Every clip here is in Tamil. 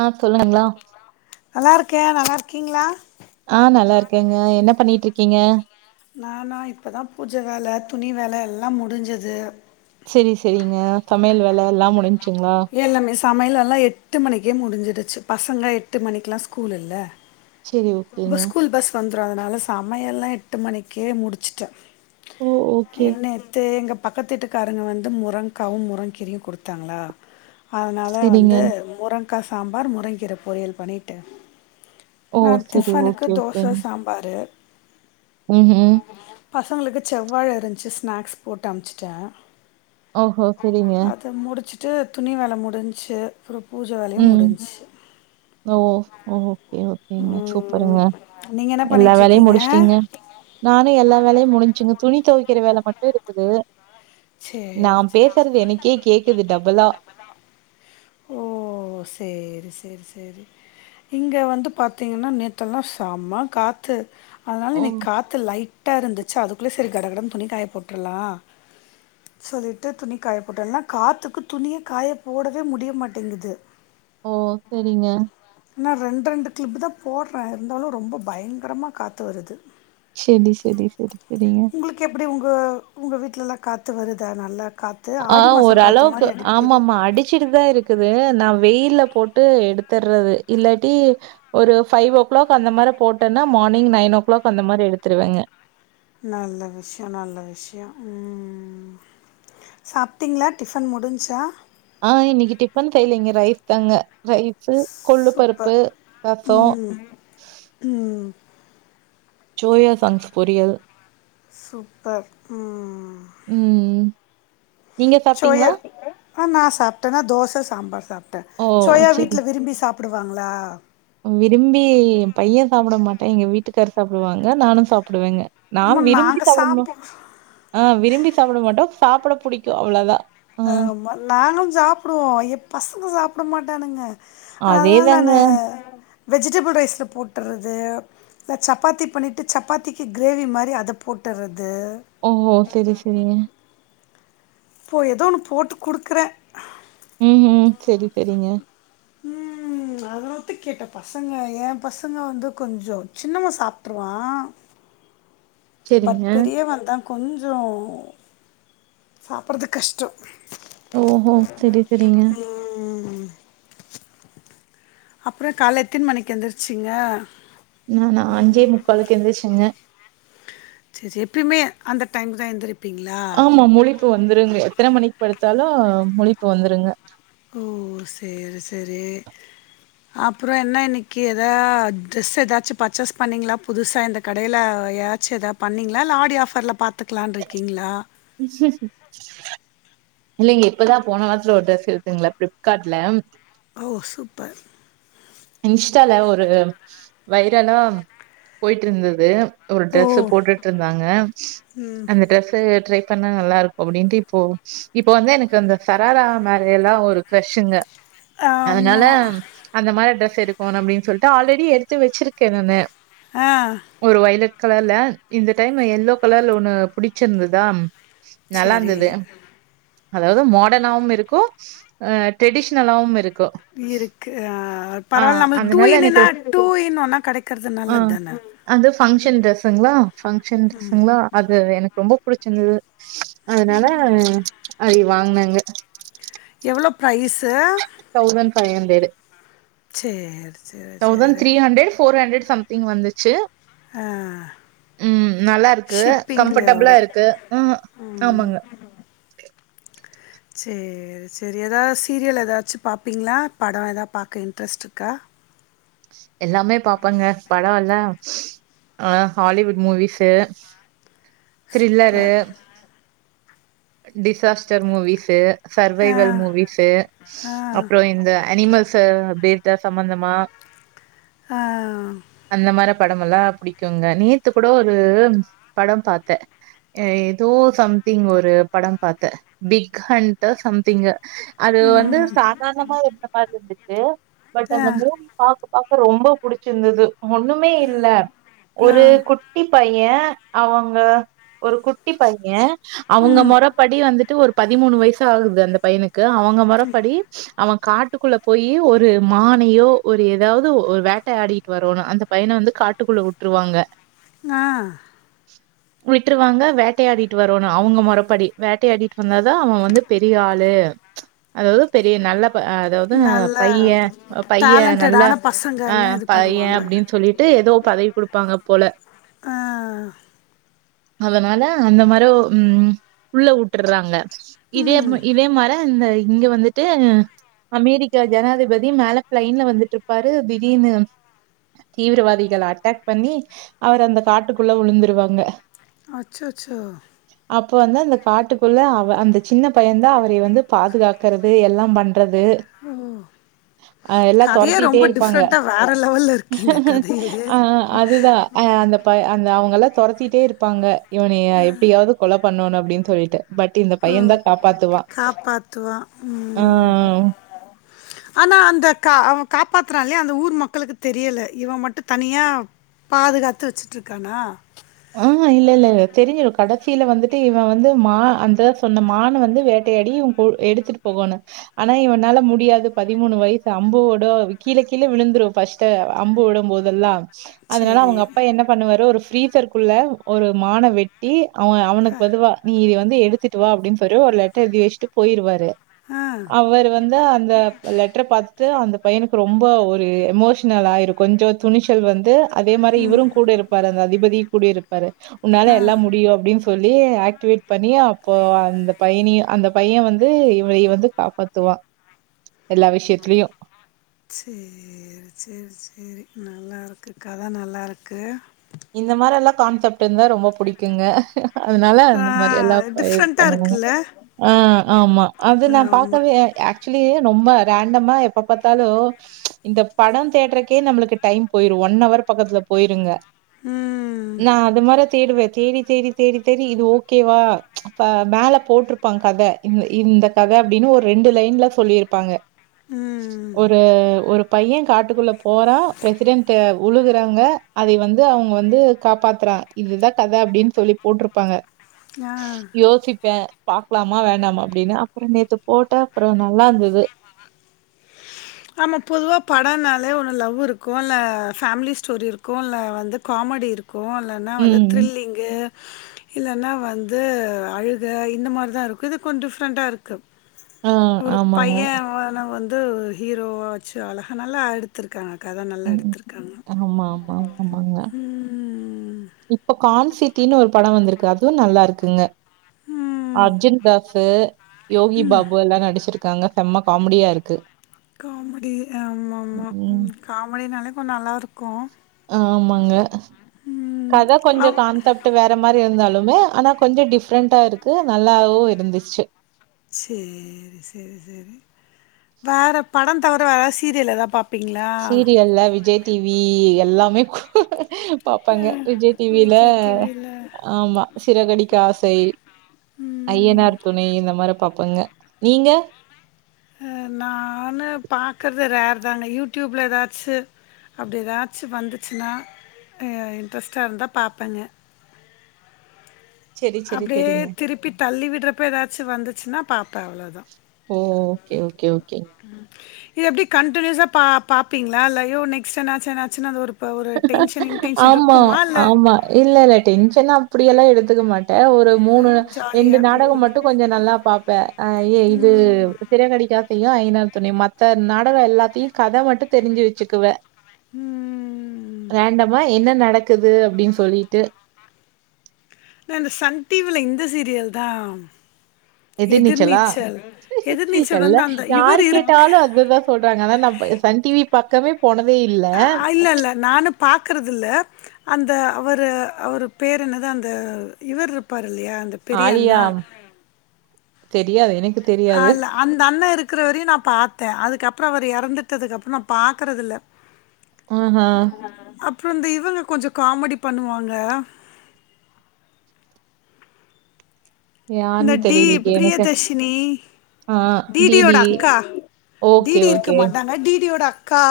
ஆ சொல்லவிங்ளா நல்லார்க்கே நல்லார்க்கீங்ளா ஆ நல்லார்கேங்க என்ன பண்ணிட்டிருக்கீங்க நானா இப்ப தா பூஜ வேல துணி வேல எல்லா முடுஞ்சது செரி செரிங்க சமையல் வேல எல்லா முடுஞ்சுங்களா எல்லாமே சமையல்வேலலா எட்டு மணிக்கே முடுஞ்சுடுச்சு பசங்க எட்டு மணிக்லா ஸ்கூலுல்ல சரி இப்ப ஓகேங்க. ஸ்கூல் பஸ் வந்துரு அதனால சமையல்லா எட்டு மணிக்கே முடுச்சுட்டே ஓ! ஓகே. எ நேத்து எங்க பக்கத்வீட்டுக்காரங்க வந்து முரங்காவு முரங்கீரையு குடுத்தாங்களா அதனால சரிங்க. வந்து முரங்கா சாம்பார் முரங்கீர பொரியல் பண்ணிட்டு ஓ நா சரி டிஃபனுக்கு ஓகே ஓகே தோச சாம்பாரு பசங்களுக்கு செவ்வாழ இருன்ச்சு ஸ்நாக்ஸ் போட்டு அமுச்சுட்டே ஓஹோ! சரிங்க. அத முடுச்சுட்டு துணி வேல முடுன்ச்சு அப்பறோ பூஜ வேலயு ம். முடுன்ச்சு ஓ ஓகே ஓகேங்க ம், சூப்பருங்க நீங்க என்ன எல்லா பண்ணிட்டு வேலையு இருக்கீங்க முடுஸ்டீங்க நானு எல்லா வேலையு முடுன்சுங்க துணி தொவைக்கிற வேல மட்டு இருக்குது நா சரி சரி பேசறது எனக்கே கேக்குது டபுளா ஓ சேரி சேரி சேரி இங்க வந்து பாத்திங்கன்னா நேத்தல்லா செம காத்து அதுனால ஓ! இன்னக் காத்து லைட்டா இருந்துச்சு அதுக்குள்ள சரி கடகடன் துணி காய போட்டற்லா சொல்லிட்டு துணி காய போட்டே இல்லனா காத்துக்கு துணிய காய போடவே முடிய மாட்டேங்குது ஓ செரிங்க நா ரெண் ரெண்டு கிளிப்பு தா போட்றே இருந்தாலு ரொம்ப பயங்கரமா காத்து வருது செரி செரி செரி செரிங்க உங்களுக்கு எப்டி உங்க உங்க வீட்லல்லா காத்து வருதா நல்லா காத் ஆ ஓரளவுக்கு ஆமா ஆமா அடிச்சுட்டு தான் இருக்கு இருக்குது நான் வெயில போட்டு எடுத்துடுறது இல்லாட்டி ஒரு ஃபைவ் ஓ கிளாக் அந்த மாதிரி போட்டேன்னா மார்னிங் நைன் ஓ கிளாக் அந்த மாதிரி எடுத்துடுவாங்க நல்ல விஷயம் நல்ல விஷயம் ம் சாப்பிட்டிங்களா டிஃபன் முடிஞ்சுச்சா ஆ இன்னைக்கு டிஃபன் செய்லைங்க ரைஸ் தாங்க ரைஸ்ஸு கொள்ளு சூப்பர் பருப்பு ரசம் ம் ம் சோயா சாங்ஸ் பொறியல் சூப்பர் ம்ம்ம் ம் ம் நீங்க சோயா சாப்பிட்டீங்களா? ஆ நான் சாப்ட்டேன நா தோசை சாம்பார் சாப்ட்டேன் ஓ! சோயா சரி. வீட்டல விரும்பி சாப் பிடுவாங்களா விரும்பி என் பையன் சாப்ட மாட்டான் எங்க வீட்டுக்காரு சாப்டுவாங்க நானும் சாப்டுவேங்க நான் அம்மா விரும்பி நாங்கள் சாப்ட சாப்பிடுவோம் ஆ விரும்பி சாப்ட மாட்டோம் சாப்ட புடிக்கும் அவ்வளவுதான் ஆ நாங்களும் சாப்டுவோம் என் பசங்க சாப்ட மாட்டானுங்க ஆனா அதேதாங்க. நானு வெஜிடபிள் ரைஸ்ல போட்றது இதல சப்பாத்தி பண்ணிட்டு சப்பாத்திக்கு கிரேவி மாதிரி அதை போட்டுறது ஓ செரி செரிங்க இப்போ ஏதோ ஒன்னு போட்டு கொடுக்குறேன் ம் ம் சேரி சேரிங்க அதை கேட்ட பசங்க என் பசங்க வந்து கொஞ்சம் சின்னவே சாப்டுருவான் பட் சரிங்க. பெரியவந்தான் கொஞ்சம் சாப்ட்றது கஷ்டம் ஓ ஹோ செரி செரிங்க ம் அப்றம் கால்ல எத்தன மணிக்கு எந்திருச்சீங்க ம் நான் அஞ்சே முக் காலுக்கு எந்திரிச்சேங்க சேர் சேரி எப்பியுமே அந்த டைம் தான் எந்திரப் ஆமா முழிப்பு வந்துருங்க எத்தன மணிக்கு படுத்தாலும் முழிப்பு வந்துருங்க ஓ சேரி சேரி அப்றம் என்ன இன்னைக்கு எதா ட்ரெஸ் ஏதாச்சும் பர்ச்சேஸ் பண்ணிங்களா புதுசா இந்த கடையில யாராச்சும் எதாவது பண்ணிங்களா இல்ல ஆடி ஆஃபர்ல பாத்துக்கலானு இருக்கீங்களா இல்லேங்க இப்பதான் போன வாரத்துல ஒரு ட்ரெஸ் எடுத்தங்களா பிளிப்கார்ட்ல ஓ சூப்பர் இன்ஸ்டால ஒரு வைரலா போய்ட்டு இருந்தது ஒரு ஓ! ட்ரெஸ்ஸ போட்டுட்டு இருந்தாங்க அந்த ட்ரெஸ் ட்ரை பண்ணா நல்லா இருக்கும் அப்டின்ட்டு இப்போ இப்போ வந்து எனக்கு அந்த சராரா மேரே எல்லாம் ஒரு க்ரசிங்க அதனால ஆமா. அந்த மாதிரி டிரெஸ் இருக்கும் ஆனா அப்டின்னு சொல்லிட்டு ஆல்ரெடி எடுத்து வச்சிருக்கேன் நானு ஆ ஒரு வொய்லட் கலர்ல இந்த டைம் எல்லோ கலர்ல ஒண்ணு புடிச்சிருந்துதா சரி. நல்லாருந்தது அதாவது மாடர்னாவும் இருக்கும் ட்ரெடிஷனலாவும் இருக் இருக்கு ஆ பரவாயில்ல நம்மளுக்கு டூ அதனால இன் எனக்கு என்னா ரொ டூ இன் ஒன்னா கிடைக்கிறது ஆ நல்லது தானே அது பங்க்ஷன் டிரெஸ்ங்களா பங்ஷன் ட்ரெஸ்ங்களா அது எனக்கு ரொம்ப புடிச்சிருந்தது அதனால அது வாங்குனாங்க எவ்ளோ ப்ரைஸ்ஸ தௌசண்ட் ஃபைவ் அண்டரண்ட்டு சரி, சரி, தௌசண்ட் சரி. Three hundred four hundred something thing வந்துச்சு ஆ ம் நல்லாருக்கு ஷிப்பிங்கோட. கம்ஃபர்டபிளா இருக்கு ம் ம். ஆமங்க சே சேர் எதாது சீரியல் எதாச்சு பாப்பிங்களா படோ எதா பாக்க இன்ட்ரெஸ்ட் இருக்கா எல்லாமே பாப்பங்க படோ இல்ல ஆ Hollywood movies thriller super. Disaster movies ஆ, சர்வைவல் மூவிஷு ஆ, ஆ, அப்பறோ இந்த அனிமல்ஸ் பேஸ்டா சம்பந்தமா ஆ அந்த மாரி படமெல்லா புடிக்குங்க நேத்து கூட ஒரு படம் பாத்தே ஏதோ சம்திங் ஒரு படம் பாத்த பிக்ஹன்ட்டோ சம்திங்கு அது வந்து சாதார்ணமா இருந்த மாதிரி இருந்துச்சு பட் அந்த மூண ஆ, பாக்க பாக்க ரொம்போ புடுச்சிருந்தது ஒண்ணுமே இல்ல ஒரு குட் குட்டி பைய அவங்க ஒரு குட்டி பைய அவங்க மொறப்படி வந்துட்டு ஒரு பதிமூணு வய்சாகுது அந்த பையனுக்கு அவங்க மொறப்படி அவ காட்டுக்குள்ள போயி ஒரு மானையோ ஒரு ஏதாவது ஒரு வேட்ட ஆடிட்டு வரன்னு அந்த பையன வந்து காட்டுக்குள்ள வுட்டுருவாங்க ஆ [inaudible] விட்டுருவாங்க வேட்டையாடிட்டு வரோன்னு அவங்க மொறப்படி வேட்டையாடிட்டு வந்தாதா அவ வந்து பெரிய ஆளு அதாவ்து பெரிய நல்ல ப அதாவ்து நல்ல பைய பைய நல்லா டேலண்டடான ஆ பசங்கன்னு இது பைய பண்ணுவாங்க. அப்பிடின்னு சொல்லிட்டு எதோ பதவி குடுப்பாங்க போல ஆ அதனால அந்த மரொ உம் உள்ள உட்ற்றாங்க இதே ம் இதே மர இந்த இங்க வந்து ட்டு அ அமெரிக்கா ஜனாதிபதி மேல ப்ளைன்ல வந்துட்ருப்பாரு திடீன்னு தீவிரவாதிகள அட்டாக் பண்ணி அவர் அந்த காட்டுக்குள்ள உழுந்துருவாங்க அச்சொச்சோ அப்ப வந்து அந்த காட்டுக்குள்ள அவ அந்த சின்ன பையன் தா அவரெய வந்து பாதுகா க்கறது எல்லாம் பண்றது எல்லா ஆ தொரத் கதையே த்திட்டே ரொம்ப இருப்பாங்க டிஃப்ரெண்ட்டா வேற லெவல்ல இருக்கேங்க கதையே. ஆ அதுதா ஆ அந்த பை அந்த அவங்க எல்லா தொரத்திட்டே இருப்பாங்க இவனையெ எப்பிடியாவது கொல பண்ணோணு அப்பிடின்னு சொல்லிட்டு பட் இந்த ஓ! பையந்தா காப்பாத்துவா காப்பாத்துவான். ஆ ம். ஆனா அந்த கா அவ காப்பாத்துறால்லயா அந்த ஊர் மக்களுக்கு தெரியல இவ மட்டு தனியா பாதுகாத்து வெச்சுட்ருக்கானா ஆ இல்ல இல்ல இல்ல தெருஞ்சுரு கடசீல வந்துட்டு இவ வந்து மா அந்த சொன்ன மான்ன வந்து வேட்டையாடி போ எடுத்துட்டு போகோனு ஆனா இவனால முடியாது பதிமூணு வய்சு அம்புவோட கீழ கீழ விழுந்துரு ஃபர்ஸ் ட் அம்பு உடும் போதெல்லா அதனால சரி அவ்ங்க அப்பா என்ன பண்ணுவாரு ஒரு ஃரீசர்க்குள்ள ஒரு மான வெ ட்டி அவ அவனுக்கு பதுவா நீ இ வந்து எடுத்துட்டு வா அப்பிடின்னு சொரு ஒரு லெட்டர் எதி வெச்ட்டு போய்ருவாரு ஆ அவர் வந்து அந்த லெட்டர பாத்துட்டு அந்த பையனுக்கு ரொம்ப ஒரு எமோஷ்னலாயிருக் கொஞ்சொ துணிச்சல் வந்து அதே மாரி இவரூ கூட இருப்பாரு அந்த அதிபதி கூடி இருப்பாரு உன்னால ஆ எல்லா முடியு அப்டின் சொ சொல்லி ஆக்டிவேட் பண்ணி அப்போ அந்த பைய்னியு அந்த பையன் வந்து இவ இவ வந்து காப்பாத் துவா எல்லா விஷயத்லியு செரி செரி சேரி நல்லா இருக்கு கத நல்லா இருக்கு இந்த மாரெல்லா கான்செப்ட் இருந்தா ரொம்ப புடிக்குங்க அதனால அந்த மாரி எல்லா பய டிஃப்ரெண்ட்டாக பண்ணுவோ இருக்குல்ல ஆ ஆமா அது நா ஆமாம் பாக்கவே ஆக் சுலி ரொம்ப ரேண்டமா எப்ப பாத்தாலு இந்த படொ தேட்றக்கே நம்மளுக்கு டைம் போய்ரு ஒன் ஹவர் பக்கத்துல போய்ருங்க ம் நா அதமாரி தேடுவ தேடி தேடி தேடி தேடி இது ஓகேவா அப்ப மேல போட்ருப்பாங் கத இந் இந்த கத அப்டின்னு ஒரு ரெண்டு லைன்ல சொல்லிர்ப்பாங்க ம் ஒரு ஒரு பைய காட்டுக்குள்ள போறா பிரசிடென்ட்டு உழுகுறாங்க அதைய வந் து அவ்ங்க வந்து காப்பாத்துறா இதுதா கதை அப்டின் சொல்லி போட்டிருப்பாங்க ஆஹ் யோசிப்பே பாக்கலாமா வேணமா அப்டின்னு அப்புறோ நேத்து போட்டே அப்புறோ நல்லா இருந்தது ஆமா பொதுவா படன்னாலே ஒனு லவ்வு இருக்கு இல்ல ஃபேமிலி ஸ்டோரி இருக்கு இல்லை வந்து காமடி இருக் கு இல்லனா வந்து ம். த்ரில்லிங்கு இல்லனா வந்து அழுக இந்த மாரி தா இருக்கு இது கொஞ்சம் டிஃப்ரெண்ட்டா இருக்கு ஆ ஒரு ஆமாங்க. பைய இவனை வந்து ஹீரோவா வெச்சு அழகா நல்லா அடுத் துருகாங்க கத நல்லா ம். எடுத்துருகாங்க ஆமா, ஆமா, ஆமாங்க. ம் இப்ப கான்சிட்டினு ஒரு படம் வந்திருக்கு‌ அதுவு நல்லா இருக்குங்க ம். அர்ஜுன் தாஸ் ஸு யோகி பாபு எல்லா நடிச்சுர்காங்க செம்ம காமெடியா இருக்கு காமெடி ஆம் ஆமா ம் காமெடினால கொஞ்சோ நல்லா இருக்கு ஆமாங்க கத கொஞ்ச அவ் கான்சாப்ட் டு வேற மாரி இருந்தாலுமே ஆனா கொஞ்சோ டிஃபரெண்ட்டா இருக்கு நல்லாவு இருந்துச்சு சேரி செரி செரி வேற படம் தவிர வேறது சீரியல் ஏதா பாப் சீரியல்ல விஜய் டிவி எல்லாமே அ பாப்பங்க விஜய் டிவில விஜய் டிவில. ஆமா சிறகடிக்க ஆசை ம். ஐயனார் துணை இந்த மாரி பாப்பங்க நீங்க நானு பாக்கறது ரேர் தாங்க யூடியூப்ல ஏதாச்சு அப்டி எதாச்சு வந்துச்சுனா இன்ட்ரெஸ்ட்டா இருந்தா பாப்பேங்க சரி, சரி, அப்டியே சரிங்க. திருப்பி தள்ளி விடுறப்போ ஏதாச்சு வந்துச்சுன்னா பாப்பே அவ்ளோதா ஓ ஓகே ஓகே ஓகே இது எப்டி கன்டினுயஸ்ஸா பா பாப்பீங்களா இல்ல அயோ நெக்ஸ்ய் என்னாச்சு என்னாச்சுன்னு அது ஒரு இப்போ ஒரு டென்ஷன் இன்டென்ஷன் இருக்குமா இல்ல இல்லல்ல டென்ஷன் அப்டியெல்லா எடுத்துக்க மாட்ட ஒரு மூணு ரெண்டு ஜாலியா நாடகம் மட்டு கொஞ்சோ நல்லா பாப்பே அயே இது ம் சிறகடிக்கா ஆசையு ஐய்யானார் துணை மத்த நாடகோ எல்லாத்தையு கதை மட்டும் தெரிஞ்சு வெச்சுக்குவே ம் ம் ம் ரேண்டமா என்ன நடக்குது அப்டின் சொல்லிட்டு இந்த சன் டி வி ல இந்த சீரியல்தா எதிர் நீச்சலா எதிர்நீச்சல் வந்து எல்லா அந்த யாரு இவர் இருக்கு கேட்டாலு அதுதா சொல்றாங்க ஆனா நா சன் டி வி பக்கமே போனதே இல்ல இல்லல்ல நானு பாக்கறது இல்ல அந்த அவரு அவர் பேரு என்னது அந்த இவர் இருப்பார் இல்லையா அந்த பெரிய ஆலியா அண்ணா தெரியாது எனக்கு அ தெரியாது. இல்ல அந்த அண்ண இருக்கற வரையு நா பாத்த அதுக்கப்றோ அவர் இறந்துட்டதுக்கு அப்றோ நா பாக்கறது இல்ல ஆஹா. அப்றோ இந்த இவுங்க கொஞ்சோ காமெடி பண்ணுவாங்க இந்த யாருன்னு டி தெரியலையே எனக்கு. பிரியதர்ஷினி ஆ டி டியோட டிடி. அக்கா டி ஓகே, டி இருக்க ஓகே. மாட்டாங்க டி டியோட அக்கா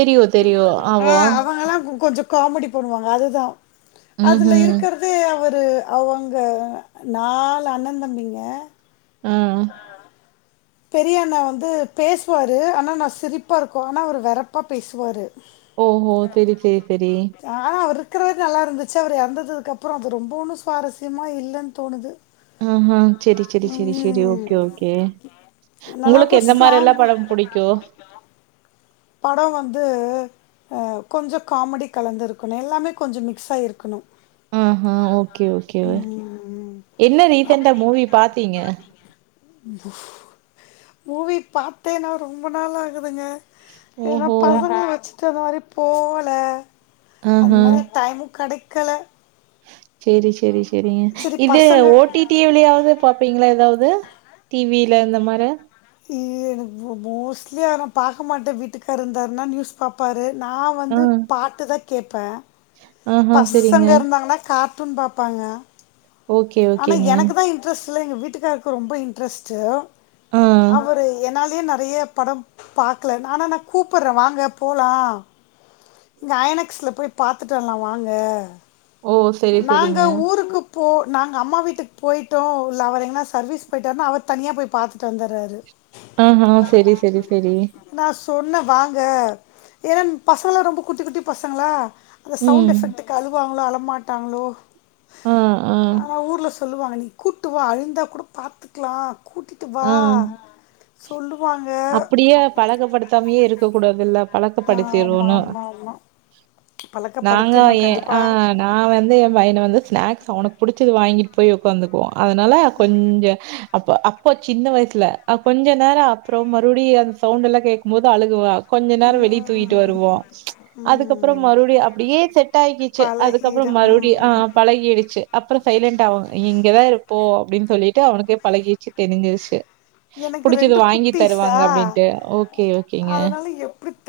தெரியும், தெரியும். ஆ ஆமா. அவங்கெல்லா கொஞ்சோ காமெடி பண்ணுவாங்க அதுதா அதுல ம்ஹ்ம். இருக்கற து அவரு அவுங்க நாலு அண்ணந்தம்பிங்க ம் பெரியண்ணா வந்து பேசுவாரு ஆனா நா சிரிப்பா இருக்கு ஆனா அவர் வெரப்பா பேசுவாரு ஓ ஓ செரி செரி செரி ஆ அவர் இருக்கற வரை நல்லா இருந்துச்சு அவர் எறந்ததுக்கப்றோ அது ரொம்புமே சுவாரஸ்யமா இல்லனு தோணுது ஆமா செரி செரி செரி செரி ம் ஓகே ஓகே உங்களுக்கு நல்லாருக்கு எந்த மாரியெல்லா ஸ்லாங் படம் புடிக்கு படோ வந்து எ கொஞ்சோ காமெடி கலந்து இருக்கணு எல்லாமே கொஞ்சோ மிக்ஸ் ஆகி இருக்கணு ஆ ஹா ஓகே ஓகே ம் என்ன ரீசண்டா மூவி பாத்தீங்க மூவி பாத்தே நா ரொம்ப நாள் ஆகுதுங்க ஏனா ஓஹோ! பழங்க வெச்சு த்த மாரி போகல அந்த ஆஹா. மாரி டைம் கெடைக்கல சேரி சேரி சேரிங்க சரி இது பசங்க ஓ டி டி விலயாவது பாப்பீங்ளா எதாவது டி வில இந்த மார இ எனக்கு மோ மோஸ்ட்லி நா பாக்க மாட்ட வீட்டுக்கார் இருந்தாருனா நியூஸ் பாப்பாரு நா ஆ. வந்து பாட்டுதா கேப்ப ஆஹா. சரிங்க. பசங்க இருந்தாங்கனா கார்ட்டூன் பாப்பாங்க ஓகே, ஆனா ஓகேங்க. எனக்குதா இன்ட்ரெஸ்ட்ல எங்க வீட்டுகாருக்கு ரொம்ப இன்ட்ரெஸ்ட்டு ஆ. அவரு என்னாலயே நெறய படம் பாக்கல நானா கூப்புர்ற வாங்க போலா இங்க அயனக்ஸ்ல போய் பாத்துட்டு வர்லா வாங்க ஓ! சரி, நாங்க சரிங்க. ஊருக்கு போ நாங்க அம்மா வீட்டுக்கு போய்டோ இல்ல அவர் எங்கனா சர்வீஸ் போயிட்டாருனா அவர் தனியா போய் பாத்துட்டு வந்தர்றாரு ஆஹா செரி செரி செரி நா சொன்ன வாங்க ஏனா பசங்கெல்லா ரொம்ப குட்டி குட்டி பசங்களா அந்த சவுண்ட் ம். எஃபெக்ட்க்கு அழுவாங்ளோ அழமாட்டாங்ளோ ஆ, ஆ, ஆனா ஊர்ல சொல்லுவாங்க நீ கூட்டுவா அழுந்தா கூட பாத்துக்கலா கூட்டி ட்டு வா ஆ. சொல்லுவாங்க த்தாமயே இருக்க கூடாதல்ல ஆமா பழக்கப்படுத்திர்ரோனு ஆமா ஆமா நாங்க பழக்கப்படுத்தின்னு ஏ ஆ கண்டிப்பா நா வந்து என் பையனு வந்து ஸ்நாக்ஸ் அவனுக்கு புடிச்சது வாங்கிட்டு போய் உக்காந்துக்குவோ அதனால கொஞ்சோ அப்ப அப் ப்ப சின்ன வய்சுல கொஞ்ச நேரோ அப்றம் மறுப்டி அந்த சவுண்ட்டெல்லா கேக்கும்போது அழுகுவா கொஞ்ச நேரோ வெளிய தூக்கிட்டு ம் வருவோ அதுக்கப்றோ ம் மறுப்டி அப்டியே செட்டாக்கிச்சு அதுக்கப்றோ பழகிடு மறுப்டி ஆ ம் பழகிடுச்சு அப்றோ சைலண்ட் ஆவாங் இங்கதா இருப்போ அப்டின் சொல்லிட்டு அவனுக்கே பழகிருச்சு தெரிஞ்சிருச்சு எனக்கு புடிச்சது ரெண்டு வாங்கி குட்டீஸா தருவாங்க அப்டின்ட்டு ஓகே ஓகேங்க அதனால எப்டி தனி